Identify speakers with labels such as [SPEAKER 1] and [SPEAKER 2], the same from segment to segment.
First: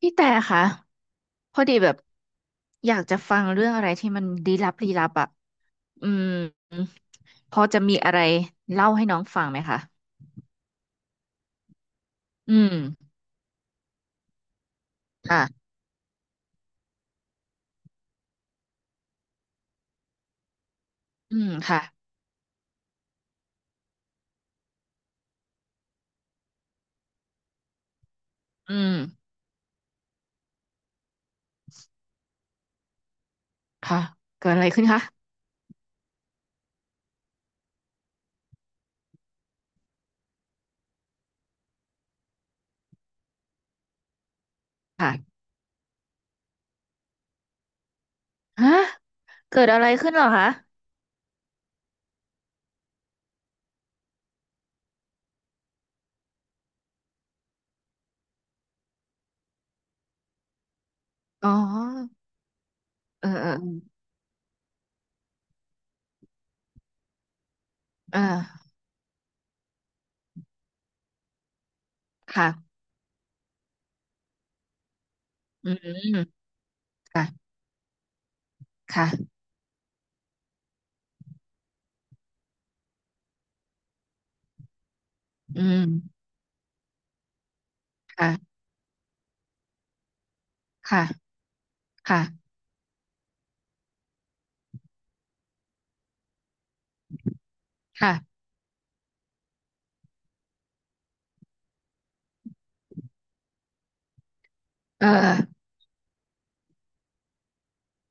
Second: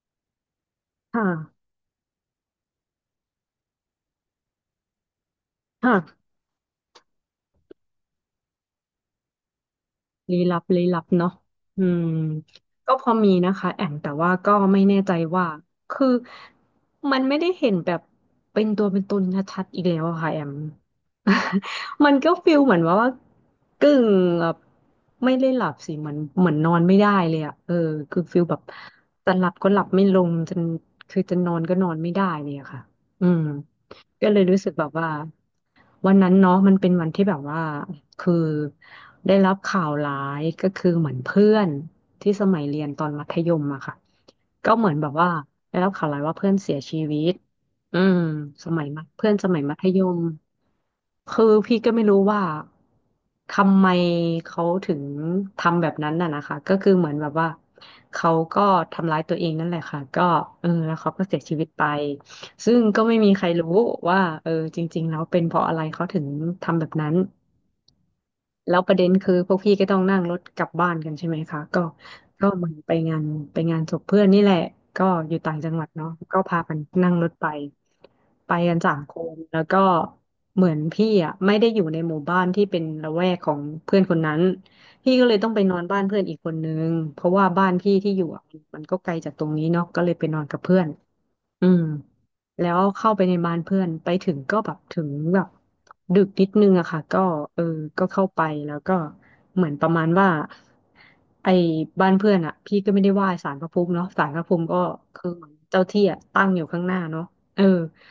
[SPEAKER 1] พี่แต่คะ
[SPEAKER 2] ค
[SPEAKER 1] พอ
[SPEAKER 2] ่ะ
[SPEAKER 1] ดีแบบอยากจะฟังเรื่องอะไรที่มันลี้ลับลี้ลับอ่ะ
[SPEAKER 2] ค่ะ
[SPEAKER 1] อืมพอจะมีอะไรเล่าให้น้องฟังไหมคะ
[SPEAKER 2] ลี้ลับลี้ลับเนาะอืม
[SPEAKER 1] อื
[SPEAKER 2] ก็พ
[SPEAKER 1] ม
[SPEAKER 2] อมีนะคะแอมแต่ว่าก็ไม่แน่ใจว่า
[SPEAKER 1] ค่ะ
[SPEAKER 2] คือมันไม่ได้เห็นแบบเป็นตัวเป็นตนชัดๆอีกแล้วอะค่ะแอม
[SPEAKER 1] อืมค่ะ
[SPEAKER 2] มันก็ฟิลเหมือนว่ากึ่งแบบไม่ได้หลับสิเหมือนนอนไม่ได้เลยอะเออคือฟิลแบบ
[SPEAKER 1] อืม
[SPEAKER 2] จะหลับก็หลับไม่ลงจนคือจะนอนก็นอนไม่ได้เลยอะค่ะอืม
[SPEAKER 1] ค่ะ
[SPEAKER 2] ก็เลย
[SPEAKER 1] เกิด
[SPEAKER 2] รู้
[SPEAKER 1] อะไร
[SPEAKER 2] สึก
[SPEAKER 1] ขึ้
[SPEAKER 2] แบ
[SPEAKER 1] น
[SPEAKER 2] บ
[SPEAKER 1] คะ
[SPEAKER 2] ว่าวันนั้นเนาะมันเป็นวันที่แบบว่า คือได้รับข่าวร้ายก็คือเหมือนเพื่อนที่สมัยเรียนตอนมัธยมอะค่ะก็เหมือนแบบว่า
[SPEAKER 1] ค่ะ
[SPEAKER 2] ได้รับข่าวร้ายว่าเพื่อนเสียชีวิตอืมส
[SPEAKER 1] ฮะ
[SPEAKER 2] มัยมัธเพื่อนสมั
[SPEAKER 1] เกิ
[SPEAKER 2] ย
[SPEAKER 1] ด
[SPEAKER 2] มั
[SPEAKER 1] อะ
[SPEAKER 2] ธ
[SPEAKER 1] ไร
[SPEAKER 2] ย
[SPEAKER 1] ขึ้น
[SPEAKER 2] ม
[SPEAKER 1] เหรอคะ
[SPEAKER 2] คือพี่ก็ไม่รู้ว่าทำไมเขาถึงทำแบบนั้นน่ะนะคะก็คือเหมือนแบบว่าเขาก็ทำร้ายตัวเองนั่นแหละค่ะก็เออแล้วเขาก็เสีย
[SPEAKER 1] อ๋อ
[SPEAKER 2] ชีวิตไปซึ่งก็ไม่
[SPEAKER 1] เอ
[SPEAKER 2] มี
[SPEAKER 1] อ
[SPEAKER 2] ใคร
[SPEAKER 1] เออ
[SPEAKER 2] รู้ว่าเออจริงๆแล้วเป็นเพราะอะไรเขาถึงทำแบบนั้น
[SPEAKER 1] เออ
[SPEAKER 2] แล้วประเด็นคือพวกพี่ก็ต้องนั่งรถกลับบ้านกันใช่ไหมคะก็ก็เหมือน
[SPEAKER 1] ค่ะ
[SPEAKER 2] ไปงานไปงานศพเพื่อนนี่แหละก็อยู่ต่างจั
[SPEAKER 1] อื
[SPEAKER 2] งหวัดเนาะ
[SPEAKER 1] ม
[SPEAKER 2] ก็พากันนั่ง
[SPEAKER 1] ค่ะ
[SPEAKER 2] รถไปไปกันสาม
[SPEAKER 1] ค่ะ
[SPEAKER 2] คนแล้วก็เหมือนพี่อ่ะไม่ได้อยู่ในหมู่บ้านที่เป็นละแวกของเพื่อนคนนั้นพี่ก็เลยต้องไป
[SPEAKER 1] อื
[SPEAKER 2] นอนบ้านเพื่
[SPEAKER 1] ม
[SPEAKER 2] อนอีกคนนึงเพราะว่าบ้านพี่ที่อยู่อะ
[SPEAKER 1] ค่ะ
[SPEAKER 2] มันก็ไกลจากตรงนี้เนาะก็เลยไปนอนกับเพื่อน
[SPEAKER 1] ค่ะ
[SPEAKER 2] อืม
[SPEAKER 1] ค่ะ
[SPEAKER 2] แล้วเข้าไปในบ้านเพื่อนไปถึงก็แบบถึงแบบดึกนิดนึงอะค่ะก็เออก็เข้า
[SPEAKER 1] ค่ะ
[SPEAKER 2] ไปแล้วก็เหมือนประมาณว่าไอ้บ้านเพื่อนอะพี่ก็ไม่ได้ไหว้ศาลพระภูมิเนาะศาลพระภูมิก็
[SPEAKER 1] เออ
[SPEAKER 2] คือเหมือนเจ้าที่อะตั้งอยู่ข้างหน้าเนาะเออ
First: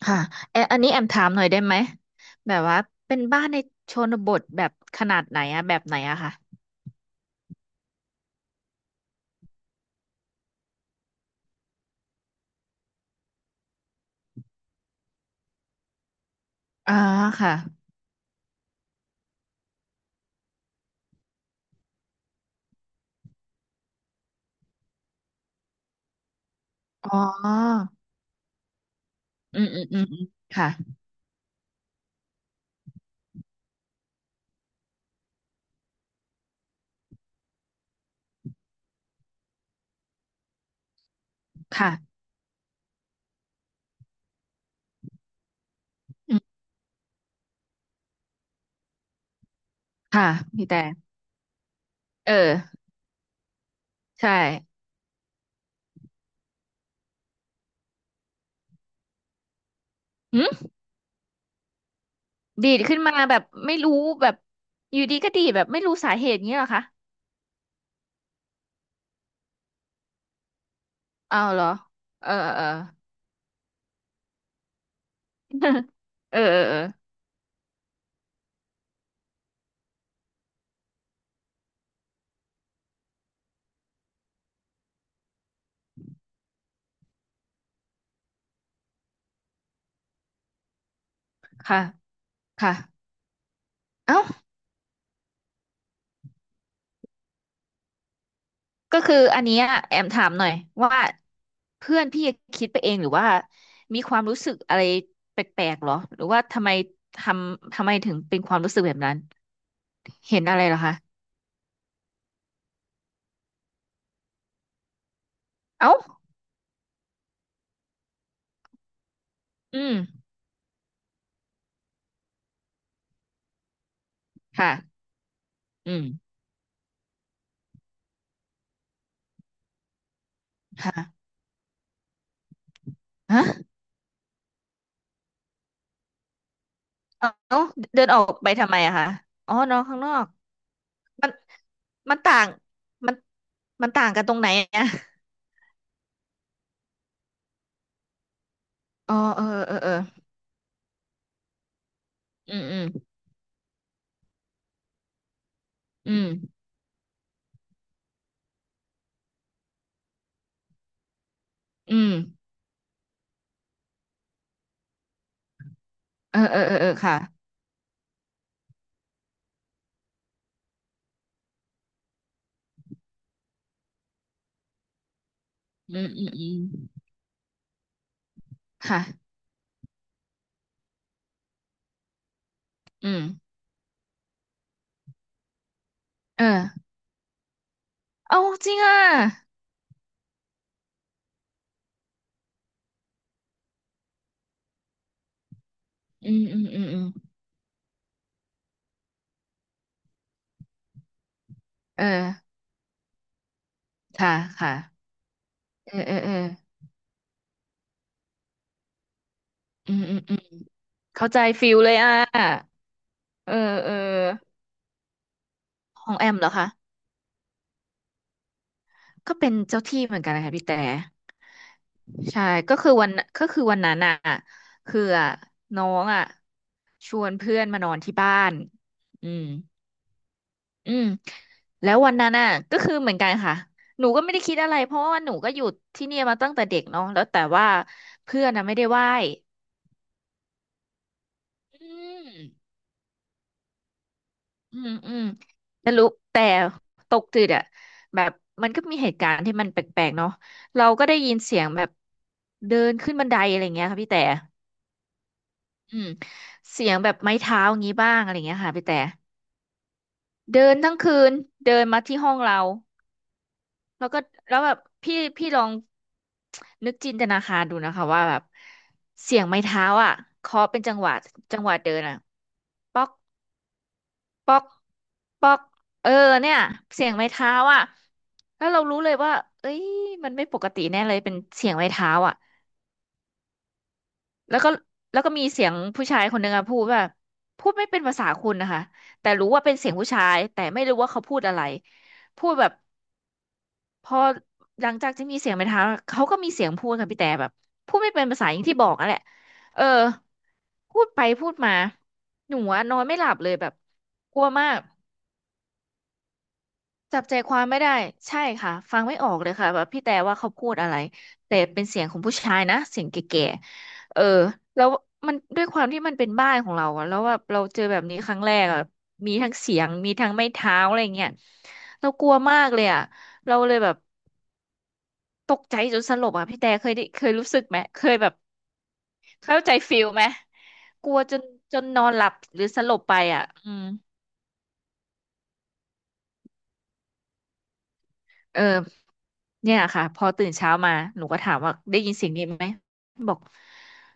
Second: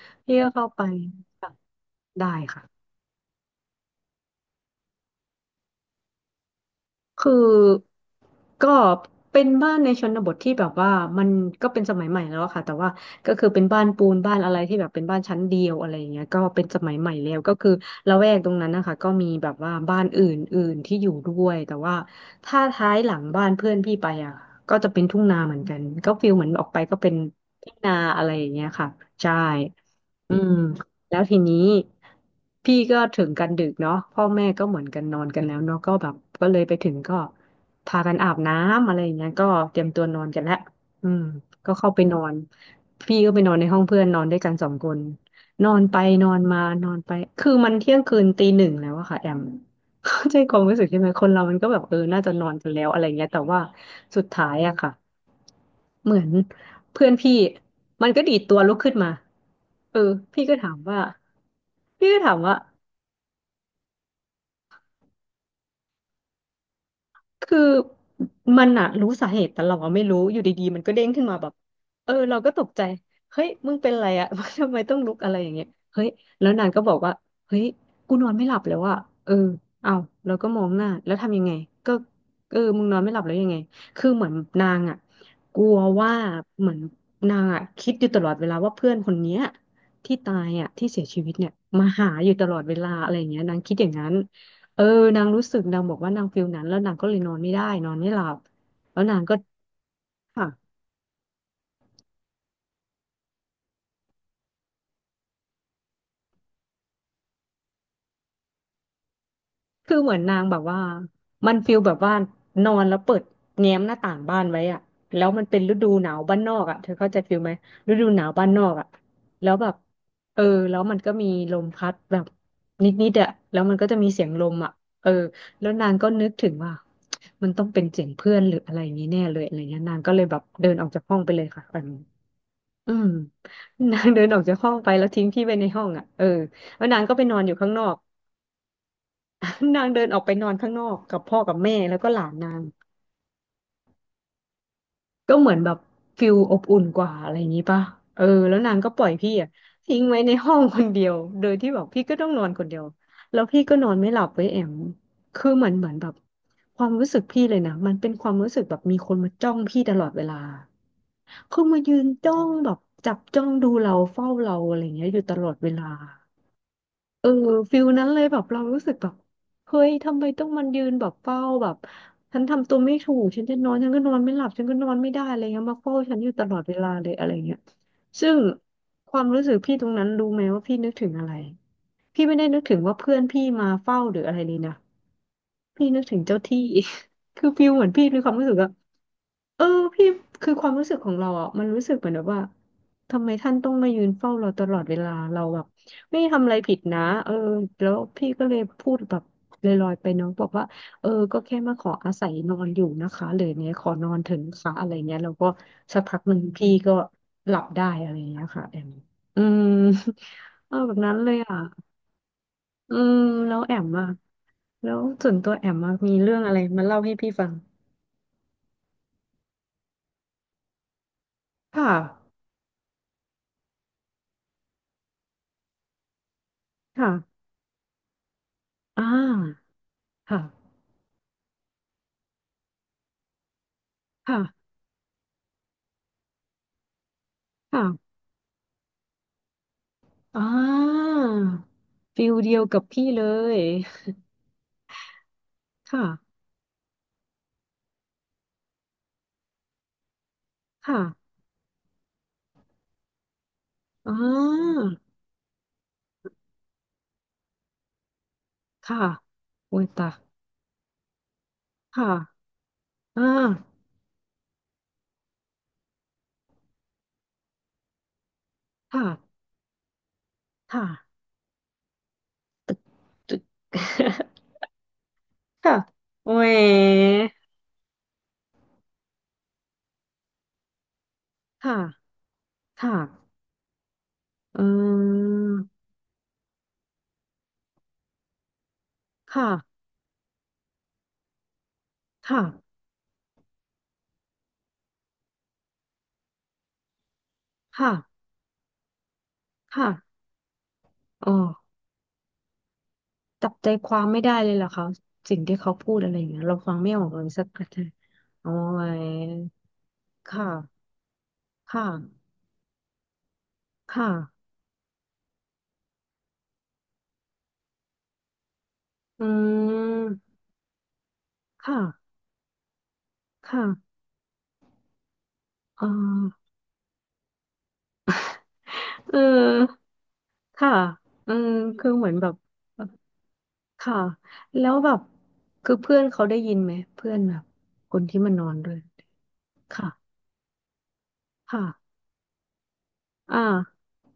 [SPEAKER 1] ค่ะ
[SPEAKER 2] พี่ก็
[SPEAKER 1] แ
[SPEAKER 2] เข้า
[SPEAKER 1] อั
[SPEAKER 2] ไป
[SPEAKER 1] นนี้แอมถามหน่อย
[SPEAKER 2] ค่ะ
[SPEAKER 1] ได้ไหม
[SPEAKER 2] ได้
[SPEAKER 1] แบบ
[SPEAKER 2] ค่ะ
[SPEAKER 1] ว่าเป็นบ้านในชนบทแบบขนาดไหนอะแบบไหนอะค่ะ
[SPEAKER 2] คือก็เป็นบ้านในชนบทที่แบบว่ามันก็เป็นสมัยใหม่แล้วอะค่ะแต่ว่าก็คือเป็นบ้านปูนบ้านอะไรที่แบบเป็นบ้านชั้นเดียวอะไรอย่างเงี้ยก็เป็นสมั
[SPEAKER 1] อ่า
[SPEAKER 2] ยใหม่แล้วก็
[SPEAKER 1] ค่ะ
[SPEAKER 2] คือละแวกตรงนั้นนะคะก็มีแบบว่าบ้านอื่นๆที่อยู่ด้วยแต่ว่าถ้าท้ายหลังบ้านเพื่อนพี่ไปอ่ะก็จะเป็นทุ่งนาเหมือนกันก็ฟีลเหมือนออกไปก็เป็
[SPEAKER 1] อ๋
[SPEAKER 2] นทุ่ง
[SPEAKER 1] อ
[SPEAKER 2] นาอะไรอย่างเงี้ยค่ะใช่
[SPEAKER 1] อืมอืมอืมอืม
[SPEAKER 2] อืม
[SPEAKER 1] ค่ะ
[SPEAKER 2] แล้วทีนี้พี่ก็ถึงกันดึกเนาะพ่อแม่ก็เหมือนกันนอนกันแล้วเนาะก็แบบก็เลยไปถึงก็พากันอาบน้ำอะไรอย่างเงี้ยก็เตรียมตัวนอนกันแล้วอืมก็เข้าไปน
[SPEAKER 1] ค่ะ
[SPEAKER 2] อนพี่ก็ไปนอนในห้องเพื่อนนอนด้วยกันสองคนนอนไปนอ
[SPEAKER 1] อื
[SPEAKER 2] น
[SPEAKER 1] ม
[SPEAKER 2] มานอนไปคือมันเที่ยงคืนตีหนึ่งแล้วอะค่ะแอม
[SPEAKER 1] ค่ะ
[SPEAKER 2] เข้าใจความ
[SPEAKER 1] พี่
[SPEAKER 2] รู้
[SPEAKER 1] แต่
[SPEAKER 2] สึกใช่ไหมคนเรามันก็แบบเออน่า
[SPEAKER 1] เอ
[SPEAKER 2] จะนอ
[SPEAKER 1] อ
[SPEAKER 2] นกันแล้วอะไรเงี้ยแต่ว่าสุด
[SPEAKER 1] ใช่
[SPEAKER 2] ท้ายอะค่ะ เหมือนเพื่อนพี่มันก็ดีดตัวลุกขึ้นมาเออ
[SPEAKER 1] หื
[SPEAKER 2] พี่
[SPEAKER 1] ม
[SPEAKER 2] ก็ถามว่าพี่ก็ถามว่า
[SPEAKER 1] ดีดขึ้นมาแบบไม่รู้แบบอยู่ดีก็ดีดแบบไม่รู้สาเหตุเงี้ยเหรอคะ
[SPEAKER 2] คือมันอะรู้สาเหตุแต่เราอะไม่รู้อยู่ดีๆมันก็เด้งขึ้นมา
[SPEAKER 1] เอา
[SPEAKER 2] แบบ
[SPEAKER 1] เหรอ
[SPEAKER 2] เออ
[SPEAKER 1] เออ
[SPEAKER 2] เราก็
[SPEAKER 1] เออ
[SPEAKER 2] ต
[SPEAKER 1] เออ
[SPEAKER 2] กใจเฮ้ยมึงเป็นอะไรอะ ทำไมต้องลุกอะไรอย่างเงี้ย เฮ้ย
[SPEAKER 1] เออ
[SPEAKER 2] แล้ว
[SPEAKER 1] เออ
[SPEAKER 2] นาง
[SPEAKER 1] เออ
[SPEAKER 2] ก็บอกว่าเฮ้ยกูนอนไม่หลับแล้วอะเออเอาเราก็มองหน้าแล้วทำยังไงก็เออมึงนอนไม่หลับแล้วยังไงคือเหมือนนางอะกลัวว่าเหมือนนางอะคิดอยู่ตลอดเวลาว่าเพื่อนคนเนี้ยที่ตายอะที่เสียชีวิตเนี่ย
[SPEAKER 1] ค่ะ
[SPEAKER 2] มาหาอยู่ตลอด
[SPEAKER 1] ค่ะ
[SPEAKER 2] เวลาอะไรอย่างเงี้ยนางคิดอย่างนั้น
[SPEAKER 1] เอ้า
[SPEAKER 2] เออนางรู้สึกนางบอกว่านางฟีลนั้นแล้วนางก็เลยนอนไม่ได้นอนไม่หลับแล้
[SPEAKER 1] ก็
[SPEAKER 2] ว
[SPEAKER 1] คื
[SPEAKER 2] นา
[SPEAKER 1] อ
[SPEAKER 2] งก็
[SPEAKER 1] อันเนี้ยแอมถามหน่อย
[SPEAKER 2] ค่ะ
[SPEAKER 1] ว่าเพื่อนพี่คิดไปเองหรือว่ามีความรู้สึกอะไรแปลกๆหรอหรือว่าทำไมททำไมถึงเป็นความรู้สึกแบบนั้น
[SPEAKER 2] คือเหมือนนา
[SPEAKER 1] เห็
[SPEAKER 2] ง
[SPEAKER 1] น
[SPEAKER 2] แบ
[SPEAKER 1] อะ
[SPEAKER 2] บ
[SPEAKER 1] ไรเหร
[SPEAKER 2] ว่า
[SPEAKER 1] อคะ
[SPEAKER 2] มันฟีลแบบว่านอนแล้วเปิดแง้มหน้าต่างบ้านไว้อะแล้วมันเป็นฤดู
[SPEAKER 1] เอ้า
[SPEAKER 2] หนาวบ้านนอกอะเธอเข้าใจฟีลไหมฤดูหนาวบ้านนอกอะแล้วแบบ
[SPEAKER 1] อืม
[SPEAKER 2] เออแล้วมันก็มีลมพัดแบบนิดๆอะแล้วมันก็จะมีเสียงลมอะ
[SPEAKER 1] ค่ะ
[SPEAKER 2] เออแล้วนา
[SPEAKER 1] อื
[SPEAKER 2] งก็นึ
[SPEAKER 1] ม
[SPEAKER 2] กถึงว่ามันต้องเป็นเสียงเพื่อนหรืออะไรอย่างนี้แน่เลยอะไรเงี้ยนางก็เลยแบบเดินออกจากห้อง
[SPEAKER 1] ค่ะ
[SPEAKER 2] ไปเลยค่ะตอนนี้ อืม
[SPEAKER 1] ฮะ
[SPEAKER 2] นางเดินออกจากห้องไปแล้วทิ้งพี่ไปในห้องอ่ะเออแล้วนางก็ไป
[SPEAKER 1] เอ้
[SPEAKER 2] นอนอยู่
[SPEAKER 1] า
[SPEAKER 2] ข้างนอก
[SPEAKER 1] เดินออกไปทำไมอะคะอ๋อน อ
[SPEAKER 2] นา
[SPEAKER 1] น
[SPEAKER 2] ง
[SPEAKER 1] ข้าง
[SPEAKER 2] เดิน
[SPEAKER 1] นอ
[SPEAKER 2] ออก
[SPEAKER 1] ก
[SPEAKER 2] ไปนอนข้างนอกกับ
[SPEAKER 1] มัน
[SPEAKER 2] พ่อกับแม่แล้วก็
[SPEAKER 1] มั
[SPEAKER 2] ห
[SPEAKER 1] น
[SPEAKER 2] ลาน
[SPEAKER 1] ต่าง
[SPEAKER 2] นาง
[SPEAKER 1] มันมันต่างกันตรงไหนอะ
[SPEAKER 2] ก็เหมือนแบบฟิลอบอุ่นกว่าอะไรอย่างนี้ป่ะเออแล้วนางก็ปล่อย
[SPEAKER 1] อ๋อ
[SPEAKER 2] พี่
[SPEAKER 1] เออ
[SPEAKER 2] อ่ะ
[SPEAKER 1] เออเออ
[SPEAKER 2] ทิ้งไว้ในห้องคนเดียวโดยที่แบบพี่ก็ต้องนอน
[SPEAKER 1] อื
[SPEAKER 2] ค
[SPEAKER 1] ม
[SPEAKER 2] นเดี
[SPEAKER 1] อื
[SPEAKER 2] ยว
[SPEAKER 1] ม
[SPEAKER 2] แล้วพี่ก็นอนไม่หลับเว้ยแอมคือเหมือนแบ
[SPEAKER 1] อื
[SPEAKER 2] บ
[SPEAKER 1] ม
[SPEAKER 2] ความรู้สึกพี่เลยนะมันเป็นความรู้สึกแบบมีคนมาจ้องพี่ตลอดเวลาคือมา
[SPEAKER 1] อื
[SPEAKER 2] ยืน
[SPEAKER 1] ม
[SPEAKER 2] จ้องแบบจับจ้องดูเราเฝ้าเราอะไรอย่างเงี้ยอยู่ตลอดเวลา
[SPEAKER 1] เออเออเออเออค่ะ
[SPEAKER 2] เออฟิลนั้นเลยแบบเรารู้สึกแบบเฮ้ยทำไมต้องมันยืนแบบเฝ้าแบบฉันทำตัวไม่ถูกฉันจะนอนฉันก็นอนไม่หลับฉันก็นอนไม่ได้อะไรเงี้ยมาเฝ้า
[SPEAKER 1] อืม
[SPEAKER 2] ฉัน
[SPEAKER 1] อื
[SPEAKER 2] อ
[SPEAKER 1] ม
[SPEAKER 2] ยู่ต
[SPEAKER 1] อื
[SPEAKER 2] ลอ
[SPEAKER 1] ม
[SPEAKER 2] ดเวลาเลยอะไรเงี้ยซึ่ง
[SPEAKER 1] ค่ะ
[SPEAKER 2] ความรู้สึกพี่ตรงนั้นรู้ไหมว่าพี่นึกถึงอะไรพี่ไม่ได้นึกถึงว่าเพื่
[SPEAKER 1] อื
[SPEAKER 2] อน
[SPEAKER 1] ม
[SPEAKER 2] พี่มาเฝ้าหรืออะไรเลยนะ พี่นึกถึงเจ้า
[SPEAKER 1] เอ
[SPEAKER 2] ที่
[SPEAKER 1] อ
[SPEAKER 2] คือฟิลเหมือนพี่มีความ
[SPEAKER 1] เอา
[SPEAKER 2] รู้สึก
[SPEAKER 1] จ
[SPEAKER 2] ว่า
[SPEAKER 1] ริงอ่ะ
[SPEAKER 2] เออพี่คือความรู้สึกของเราอ่ะมันรู้สึกเหมือนแบบว่าทำไมท่านต้องมายืนเฝ้าเราตลอดเวลาเราแบบไม่ได้
[SPEAKER 1] อืม
[SPEAKER 2] ทำอะไร
[SPEAKER 1] อืม
[SPEAKER 2] ผิด
[SPEAKER 1] อืมอื
[SPEAKER 2] นะ
[SPEAKER 1] ม
[SPEAKER 2] เออแล้วพี่ก็เลยพูดแบบลอยๆไปเน้องบอกว่าเออก็แค่มาขอ
[SPEAKER 1] เออ
[SPEAKER 2] อาศัยนอนอยู่นะคะหรือเนี่ยขอนอนเถ
[SPEAKER 1] ค่ะ
[SPEAKER 2] อะนะ
[SPEAKER 1] ค่ะ
[SPEAKER 2] คะอะไรเงี้ยแล้วก็
[SPEAKER 1] เออ
[SPEAKER 2] สัก
[SPEAKER 1] เอ
[SPEAKER 2] พั
[SPEAKER 1] อ
[SPEAKER 2] ก
[SPEAKER 1] เอ
[SPEAKER 2] ห
[SPEAKER 1] อ
[SPEAKER 2] นึ่งพี่ก็หลับได้อะไรเงี้ยค่ะแอมอืม
[SPEAKER 1] อืมอืมอืม
[SPEAKER 2] เออแบบนั้น
[SPEAKER 1] เข้า
[SPEAKER 2] เลย
[SPEAKER 1] ใจ
[SPEAKER 2] อ่ะ
[SPEAKER 1] ฟิลเลยอ่ะ
[SPEAKER 2] อืม
[SPEAKER 1] เอ
[SPEAKER 2] แล้
[SPEAKER 1] อ
[SPEAKER 2] วแอม
[SPEAKER 1] เออ
[SPEAKER 2] อ่ะ แล้วส่วนตัวแอมอะ
[SPEAKER 1] ข
[SPEAKER 2] มี
[SPEAKER 1] องแอ
[SPEAKER 2] เรื่
[SPEAKER 1] ม
[SPEAKER 2] อง
[SPEAKER 1] เหร
[SPEAKER 2] อะ
[SPEAKER 1] อ
[SPEAKER 2] ไร
[SPEAKER 1] คะ
[SPEAKER 2] มาเล่าให้พี่ฟัง
[SPEAKER 1] ก็เป็นเจ้าที่เหมือนกันนะคะพี่แต่
[SPEAKER 2] ค่ะ
[SPEAKER 1] ใช่ ก็คือวันก็คือวันนั้นอ่ะคืออ่ะน้องอ่ะชวน
[SPEAKER 2] ค่ะ
[SPEAKER 1] เพื่อนมานอนที่บ้าน
[SPEAKER 2] อ่
[SPEAKER 1] อืม
[SPEAKER 2] าค่ะ
[SPEAKER 1] อืมแล้ววันนั้นน่ะก็คือเหมือนกันค่ะหนูก็ไม่ได้คิด
[SPEAKER 2] ค่ะ
[SPEAKER 1] อะไรเพราะว่าหนูก็อยู่ที่เนี่ยมาตั้งแต่เด็กเนาะแล้วแต่ว่า
[SPEAKER 2] ค่ะ
[SPEAKER 1] เพื่อนน่ะไม่ได้ไหว้
[SPEAKER 2] อ่า
[SPEAKER 1] อื
[SPEAKER 2] ฟิลเดียว
[SPEAKER 1] ม
[SPEAKER 2] กับพี่เลย
[SPEAKER 1] อืมอืมแต่
[SPEAKER 2] ค่ะ
[SPEAKER 1] รู้แต่ตกตึกอะแบบมันก็มีเหตุการณ์ที่มันแปลกๆเนาะเราก็ได้ยิน
[SPEAKER 2] ค่ะ
[SPEAKER 1] เสียงแบบเดินขึ้นบันไดอะไรเงี้ยค่ะพี่
[SPEAKER 2] อ่
[SPEAKER 1] แต่
[SPEAKER 2] า
[SPEAKER 1] อืมเสียงแบบไม้เท้าอย่างงี้บ้างอะไรเงี้ยค่ะพี่แต่
[SPEAKER 2] ค่ะโอ้ยตาย
[SPEAKER 1] เดินทั้งคืนเดินมา
[SPEAKER 2] ค่ะ
[SPEAKER 1] ที่ห้องเรา
[SPEAKER 2] อ่า
[SPEAKER 1] แล้วก็แล้วแบบพี่ลองนึกจินตนาการดูนะคะว่าแบบเสี
[SPEAKER 2] ค่ะ
[SPEAKER 1] ยงไม้เท้าอ่ะเคาะเป็น
[SPEAKER 2] ค่ะ
[SPEAKER 1] จังหวะจังหวะเดินอ่ะป๊อก
[SPEAKER 2] ตึก
[SPEAKER 1] ป๊อกป๊อก
[SPEAKER 2] ค่ะ
[SPEAKER 1] เออ
[SPEAKER 2] โอ้
[SPEAKER 1] เนี่ยเสียงไม้
[SPEAKER 2] ย
[SPEAKER 1] เท้าอ่ะแล้วเรารู้เลยว่าเอ้ยมันไม่ปกติแน่เลยเป็นเสียงไม้
[SPEAKER 2] ค่ะ
[SPEAKER 1] เท้าอ่ะ
[SPEAKER 2] ค่ะ
[SPEAKER 1] แล้
[SPEAKER 2] เื
[SPEAKER 1] วก็แล้วก็มีเสียง
[SPEAKER 2] ม
[SPEAKER 1] ผู้ชายคนหนึ่งอะพูดว่าพูดไม่เป็นภาษาคุณนะคะแต่
[SPEAKER 2] ค่ะ
[SPEAKER 1] รู้ว่าเป็นเสียงผู้ชายแต่ไม่รู้ว่าเขาพูดอะไร
[SPEAKER 2] ค
[SPEAKER 1] พูดแบบ
[SPEAKER 2] ่ะ
[SPEAKER 1] พอหลังจากที่มีเสียงไปถามเขาก็มีเสียงพูดค่ะพี่แต่แบบ
[SPEAKER 2] ค่ะ
[SPEAKER 1] พูดไม่เป็นภาษาอย่างที่บอกอ่ะแหละเออ
[SPEAKER 2] ค่ะ
[SPEAKER 1] พูดไป
[SPEAKER 2] อ๋อ
[SPEAKER 1] พูดมาหนูอะนอนไม่หลับ
[SPEAKER 2] จั
[SPEAKER 1] เล
[SPEAKER 2] บ
[SPEAKER 1] ยแบ
[SPEAKER 2] ใจ
[SPEAKER 1] บ
[SPEAKER 2] ความไม่ได้
[SPEAKER 1] กลัว
[SPEAKER 2] เลยเหร
[SPEAKER 1] มา
[SPEAKER 2] อ
[SPEAKER 1] ก
[SPEAKER 2] เขาสิ่งที่เขาพูดอะไรอย่างเงี้ยเราฟังไม่ออกเล
[SPEAKER 1] จับ
[SPEAKER 2] ย
[SPEAKER 1] ใจ
[SPEAKER 2] สัก
[SPEAKER 1] ค
[SPEAKER 2] ก
[SPEAKER 1] วาม
[SPEAKER 2] ระ
[SPEAKER 1] ไม่
[SPEAKER 2] ที
[SPEAKER 1] ได้ใช่
[SPEAKER 2] อ๋อ
[SPEAKER 1] ค่ะ
[SPEAKER 2] ไว
[SPEAKER 1] ฟังไม่ออกเลยค่ะแบบพี่แต่ว่า
[SPEAKER 2] ค่ะ
[SPEAKER 1] เขาพูดอะไรแต่เป็
[SPEAKER 2] ค่ะ
[SPEAKER 1] นเสียงของผู้ชายนะเสียงแก่
[SPEAKER 2] ค่ะ
[SPEAKER 1] ๆเออแล้วมันด้วยความที่มันเป็นบ้านของเราอะแล้วแบบเราเจอแบบนี้ครั้งแรกอะ
[SPEAKER 2] อื
[SPEAKER 1] มีทั้งเสียงมี
[SPEAKER 2] ม
[SPEAKER 1] ทั้งไม้เท้าอะไรเงี้ย
[SPEAKER 2] ค่ะ
[SPEAKER 1] เรากลัวมากเลยอะเราเลยแบบ
[SPEAKER 2] ค่ะ
[SPEAKER 1] ตกใจ
[SPEAKER 2] เอ
[SPEAKER 1] จนสลบอ่ะ
[SPEAKER 2] อ
[SPEAKER 1] พี่แต่เคยได้เคยรู้สึกไหม เคยแบบ
[SPEAKER 2] เอ
[SPEAKER 1] เข้าใจ
[SPEAKER 2] อ
[SPEAKER 1] ฟิลไหม
[SPEAKER 2] ค่ะ
[SPEAKER 1] กลัว
[SPEAKER 2] อื
[SPEAKER 1] จน
[SPEAKER 2] มคือ
[SPEAKER 1] น
[SPEAKER 2] เห
[SPEAKER 1] อ
[SPEAKER 2] มือ
[SPEAKER 1] น
[SPEAKER 2] น
[SPEAKER 1] ห
[SPEAKER 2] แบ
[SPEAKER 1] ลับ
[SPEAKER 2] บ
[SPEAKER 1] หรือสลบไปอ่ะอืม
[SPEAKER 2] ค่ะแล้วแบบคือเพื่อนเขาได้ยินไหมเพื่อนแบบคนที่มันนอน
[SPEAKER 1] เอ
[SPEAKER 2] ด้วย
[SPEAKER 1] อเนี่ย
[SPEAKER 2] ค่ะ
[SPEAKER 1] ค่ะพอตื่นเช้ามาหนูก็ถาม
[SPEAKER 2] ค่ะ
[SPEAKER 1] ว่าได้ยินเสียงนี้ไหมบอ
[SPEAKER 2] อ่า
[SPEAKER 1] ก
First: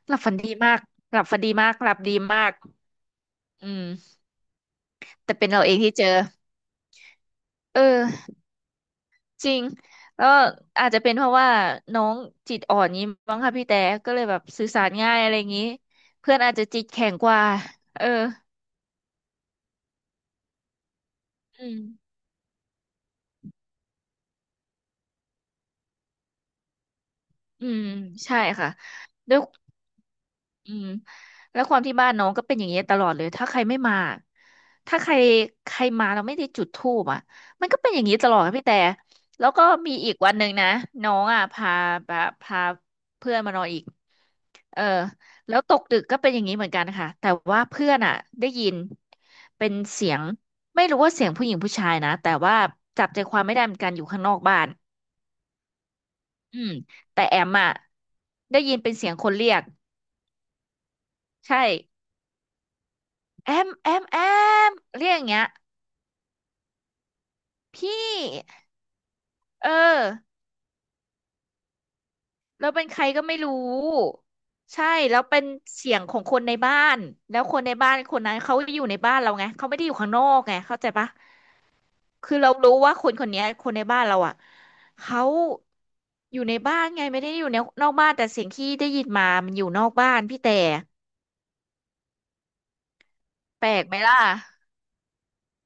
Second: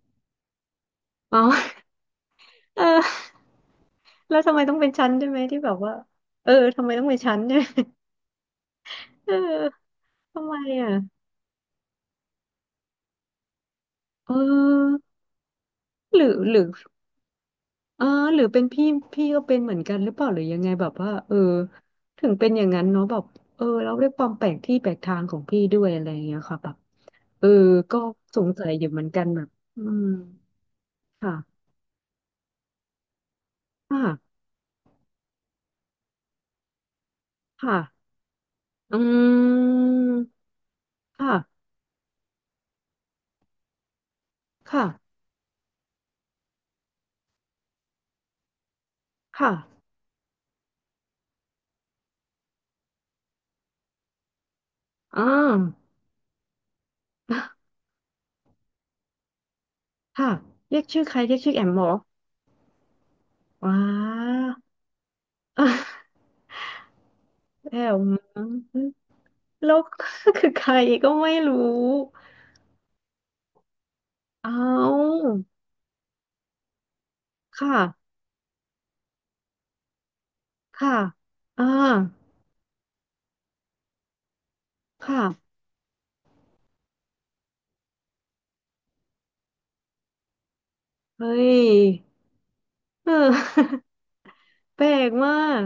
[SPEAKER 1] หลับฝันดีมากหลับฝั
[SPEAKER 2] เอา
[SPEAKER 1] น ดีมากหลับดีมาก
[SPEAKER 2] เออ
[SPEAKER 1] อืม
[SPEAKER 2] แล้วทำไมต้องเป็นฉันใช่
[SPEAKER 1] แต่
[SPEAKER 2] ไหม
[SPEAKER 1] เป็น
[SPEAKER 2] ที่
[SPEAKER 1] เรา
[SPEAKER 2] แบ
[SPEAKER 1] เอ
[SPEAKER 2] บ
[SPEAKER 1] งที่
[SPEAKER 2] ว่า
[SPEAKER 1] เจอ
[SPEAKER 2] เออทำไมต้องเป็นฉันเนี่ย
[SPEAKER 1] เออ
[SPEAKER 2] เออ
[SPEAKER 1] จริงแล้ว
[SPEAKER 2] ทำไม
[SPEAKER 1] อา
[SPEAKER 2] อ่ะ
[SPEAKER 1] จจะเป็นเพราะว่าน้องจิตอ่อนนี้มั้งค่ะพี่แต่ก็เลย
[SPEAKER 2] เ
[SPEAKER 1] แบบสื่อสาร
[SPEAKER 2] ออ
[SPEAKER 1] ง่ายอะไรอย่างนี้
[SPEAKER 2] หรื
[SPEAKER 1] เพื่
[SPEAKER 2] อ
[SPEAKER 1] อนอา
[SPEAKER 2] ห
[SPEAKER 1] จ
[SPEAKER 2] รื
[SPEAKER 1] จะ
[SPEAKER 2] อ
[SPEAKER 1] จิตแข็งกว่า
[SPEAKER 2] เอ
[SPEAKER 1] เอ
[SPEAKER 2] อ
[SPEAKER 1] อ
[SPEAKER 2] หรือเป็นพี่พี่ก็เป็นเหมือนกันหรือเปล่าหรือยังไงแบบว่าเออ
[SPEAKER 1] อืม
[SPEAKER 2] ถึงเป็นอย่างนั้นเนาะแบบเออเราด้วยความแปลกที่แปลกทางของพี่ด้วยอะไรอย่างเงี้ยค่ะแบบเออ
[SPEAKER 1] อืม
[SPEAKER 2] ก็
[SPEAKER 1] ใช่
[SPEAKER 2] สงสั
[SPEAKER 1] ค่ะ
[SPEAKER 2] ยอยู่เหมือนกัน
[SPEAKER 1] ด้ว
[SPEAKER 2] แบ
[SPEAKER 1] ย
[SPEAKER 2] บอืม
[SPEAKER 1] อืม
[SPEAKER 2] ค่ะ
[SPEAKER 1] แล้วความที่บ้านน้องก็เป็นอย่างเงี้ยตลอดเลยถ้าใครไม่มา
[SPEAKER 2] ค่ะ
[SPEAKER 1] ถ้าใครใครมาเราไม่ได้จุดธูปอ่ะมัน
[SPEAKER 2] ค่ะ
[SPEAKER 1] ก็เป็นอย่างนี้ตลอดค่ะพี่แต่
[SPEAKER 2] อื
[SPEAKER 1] แล้วก็
[SPEAKER 2] ม
[SPEAKER 1] มีอีกวันหนึ่งนะน้อง
[SPEAKER 2] ค่ะ
[SPEAKER 1] อ่ะพาเพื่อนมานอนอีกเออ
[SPEAKER 2] ค่ะ
[SPEAKER 1] แล้วตกดึกก็เป็นอย่างนี้เหมือนกันค่ะแต่ว่าเพื่อนอ่ะได้ยิน
[SPEAKER 2] ค่ะ
[SPEAKER 1] เป็นเสียงไม่รู้ว่าเสียงผู้หญิงผู้ชายนะแต่ว่าจับใจความไม่ได้เหมือนกันอยู่ข้างนอกบ้าน
[SPEAKER 2] อ่า
[SPEAKER 1] อืมแต่แอมอ่ะได้ยินเป็นเสียงคนเรียก
[SPEAKER 2] ค่ะเรียกชื่อใครเรียกชื่อ
[SPEAKER 1] ใช่
[SPEAKER 2] แอมเหรอ
[SPEAKER 1] แอม
[SPEAKER 2] ว้า
[SPEAKER 1] แอมแอมเรียกอย่างเงี้ย
[SPEAKER 2] แอมแล้ว
[SPEAKER 1] พี่เออ
[SPEAKER 2] คือใครก็ไม่รู้
[SPEAKER 1] แราเป็นใครก็ไม่รู้
[SPEAKER 2] เอ
[SPEAKER 1] ใช่แล้
[SPEAKER 2] า
[SPEAKER 1] วเป็นเสียงของคนในบ้านแล้วคนใน
[SPEAKER 2] ค่ะ
[SPEAKER 1] บ้านคนนั้นเขาอยู่ในบ้านเราไงเขาไม่ได้อยู่ข้างนอกไงเข้าใจ
[SPEAKER 2] ค่ะ
[SPEAKER 1] ปะ
[SPEAKER 2] อ่า
[SPEAKER 1] คือเรารู้ว่าคนเนี้ยคนในบ้านเราอ่ะเขา
[SPEAKER 2] ค่ะ
[SPEAKER 1] อยู่ในบ้านไงไม่ได้อยู่ในนอกบ้านแต่เสียงที่ได้ยินมามันอยู่นอกบ้านพี่แต่
[SPEAKER 2] เฮ้ยเออ
[SPEAKER 1] แปลกไหมล่ะ
[SPEAKER 2] แปลกมาก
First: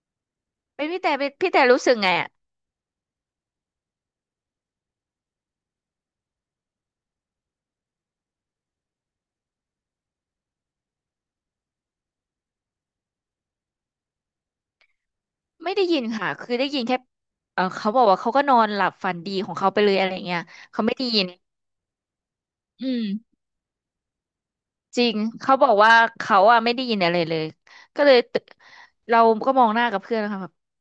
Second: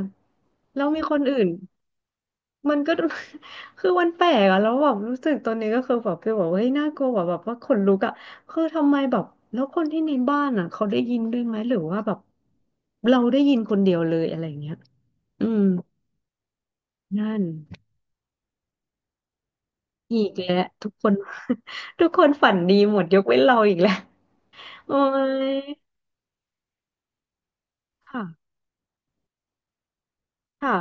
[SPEAKER 2] แล้
[SPEAKER 1] เป็น
[SPEAKER 2] ว
[SPEAKER 1] พี่
[SPEAKER 2] มี
[SPEAKER 1] แต่
[SPEAKER 2] คน
[SPEAKER 1] เป็น
[SPEAKER 2] อื่น
[SPEAKER 1] พี่แต่รู้สึกไงอะ
[SPEAKER 2] มันก็ คือมันแปลกอะแล้วแบบรู้สึกตอนนี้ก็คือแบบไปบอกว่าเฮ้ยน่ากลัวแบบว่าขนลุกอะคือทำไมแบบแล้วคนที่ในบ้านอะเขาได้ยินด้วยไหมหรือว่าแบบเราได้ยินคนเดียวเลยอะไรอย่างเงี้ยอืม
[SPEAKER 1] ไม่ได้ยินค่ะ คือได้ยินแค่
[SPEAKER 2] นั่น
[SPEAKER 1] เออเขาบอกว่าเขาก็นอนหลับฝันดีของเขาไปเลยอะไร
[SPEAKER 2] อีก
[SPEAKER 1] เงี้ย
[SPEAKER 2] แล้ว
[SPEAKER 1] เขา
[SPEAKER 2] ทุก
[SPEAKER 1] ไม่ได้
[SPEAKER 2] คน
[SPEAKER 1] ยิน
[SPEAKER 2] ทุกคนฝันดี
[SPEAKER 1] อื
[SPEAKER 2] หมดยกเว้
[SPEAKER 1] ม
[SPEAKER 2] นเราอีกแล้วโอ้
[SPEAKER 1] จริง
[SPEAKER 2] ย
[SPEAKER 1] เขาบอกว่าเขาอะไม่ได้ยินอะไรเลยก็เลย
[SPEAKER 2] ค่ะ
[SPEAKER 1] ตื่นเราก็มองหน้ากับเพื่อนนะคะ
[SPEAKER 2] ค่ะ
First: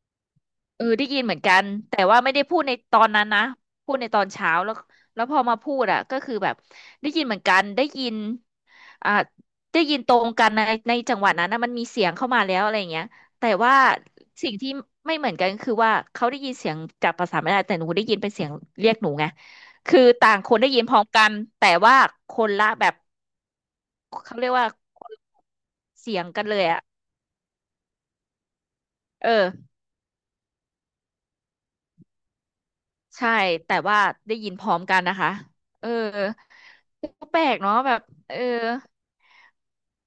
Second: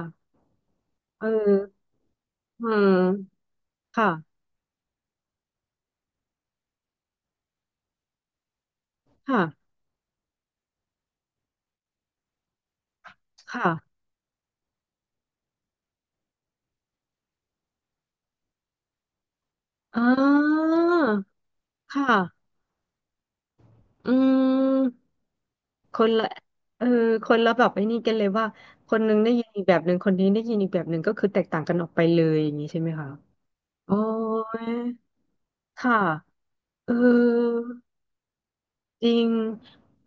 [SPEAKER 1] เออได้ยิน
[SPEAKER 2] เอ
[SPEAKER 1] เหมือนกัน
[SPEAKER 2] อ
[SPEAKER 1] แต่ว่าไม่ได้พูด
[SPEAKER 2] อื
[SPEAKER 1] ในต
[SPEAKER 2] ม
[SPEAKER 1] อนนั้นนะพูดในตอน
[SPEAKER 2] ค่ะ
[SPEAKER 1] เช้าแล้วแล้วพอมาพูดอ่ะก็คือแบบได้ยินเหมือนกันได้ยินอ่า
[SPEAKER 2] ค่ะ
[SPEAKER 1] ได้ยินตรงกันในจังหวะนั้นนะมันมีเสียงเข้ามาแล้วอะไรอย่างเงี้ยแต่
[SPEAKER 2] ค่ะ
[SPEAKER 1] ว่าสิ่งที่ไม่เหมือนกันคือว่าเขาได้ยินเสียงจากภาษาไม่ได้แต่หนูได้ยินเป็นเสียงเรียกหนูไงคื
[SPEAKER 2] อ่
[SPEAKER 1] อต่างคน
[SPEAKER 2] า
[SPEAKER 1] ได้ยินพร้อมกันแต่
[SPEAKER 2] ค
[SPEAKER 1] ว่าค
[SPEAKER 2] ่ะ
[SPEAKER 1] นละแบบ
[SPEAKER 2] อื
[SPEAKER 1] เขาเรียกว่าค
[SPEAKER 2] ม
[SPEAKER 1] นละ
[SPEAKER 2] คน
[SPEAKER 1] เสีย
[SPEAKER 2] ละ
[SPEAKER 1] งกันเลยอ่ะ
[SPEAKER 2] เออคนละแบบไอ้นี่กันเลยว่าคนนึง
[SPEAKER 1] เอ
[SPEAKER 2] ได้ยินอีก
[SPEAKER 1] อ
[SPEAKER 2] แบบหนึ่งคนนี้ได้ยินอีกแบบหนึ่งก็คือแตกต่างกันออกไปเลยอย่างนี้ใช่ไหมคะ
[SPEAKER 1] ใช่แต่
[SPEAKER 2] โอ้
[SPEAKER 1] ว่าได้ยินพ
[SPEAKER 2] ย
[SPEAKER 1] ร้อมกันนะคะเออ
[SPEAKER 2] ค่ะเออ
[SPEAKER 1] ก็แปลกเนาะแบบเออ
[SPEAKER 2] จริง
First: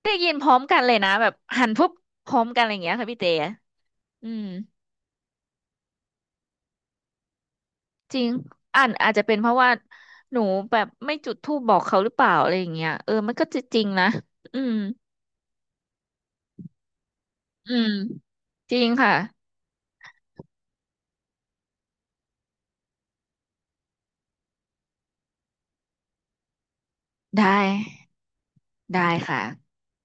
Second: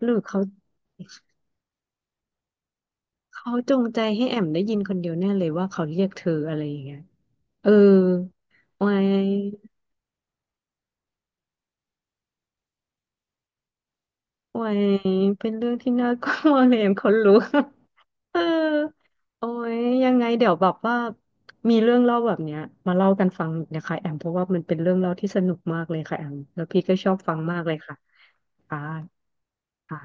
[SPEAKER 2] ห
[SPEAKER 1] ได้
[SPEAKER 2] รือ
[SPEAKER 1] ยิน
[SPEAKER 2] เขา
[SPEAKER 1] พร้อมกันเลยนะแบบหันปุ๊บพร้อมกันอะไรอย่างเงี้ยค่ะพี่เต๋
[SPEAKER 2] เขาจงใจให้
[SPEAKER 1] อื
[SPEAKER 2] แอ
[SPEAKER 1] ม
[SPEAKER 2] มได้ยินคนเดียวแน่เลยว่าเขาเรียกเธออะไรอย่างเงี้ยเออ
[SPEAKER 1] จริงอ่า
[SPEAKER 2] ไว
[SPEAKER 1] นอาจจะเป็นเพ
[SPEAKER 2] ้
[SPEAKER 1] ราะว่าหนูแบบไม่จุดธูปบอกเขาหรือเปล่าอะไรอย่างเงี้ยเออมันก็จะจริงนะอื
[SPEAKER 2] ไว้
[SPEAKER 1] ม
[SPEAKER 2] เป็นเรื่องที่น่ากลัวเลยแอมคนรู้
[SPEAKER 1] อืม
[SPEAKER 2] เออ
[SPEAKER 1] จริงค่ะ
[SPEAKER 2] โอ้ยยังไงเดี๋ยวแบบว่ามีเรื่องเล่าแบบเนี้ยมาเล่ากันฟังอีกนะคะแอมเพราะว่ามันเป็นเรื่องเล่าที่สนุกมากเลยค่ะแอมแล้วพี่ก็ชอบฟัง
[SPEAKER 1] ได
[SPEAKER 2] มากเลยค่ะ
[SPEAKER 1] ้ได้
[SPEAKER 2] ค่ะ
[SPEAKER 1] ค่ะ
[SPEAKER 2] ค่ะ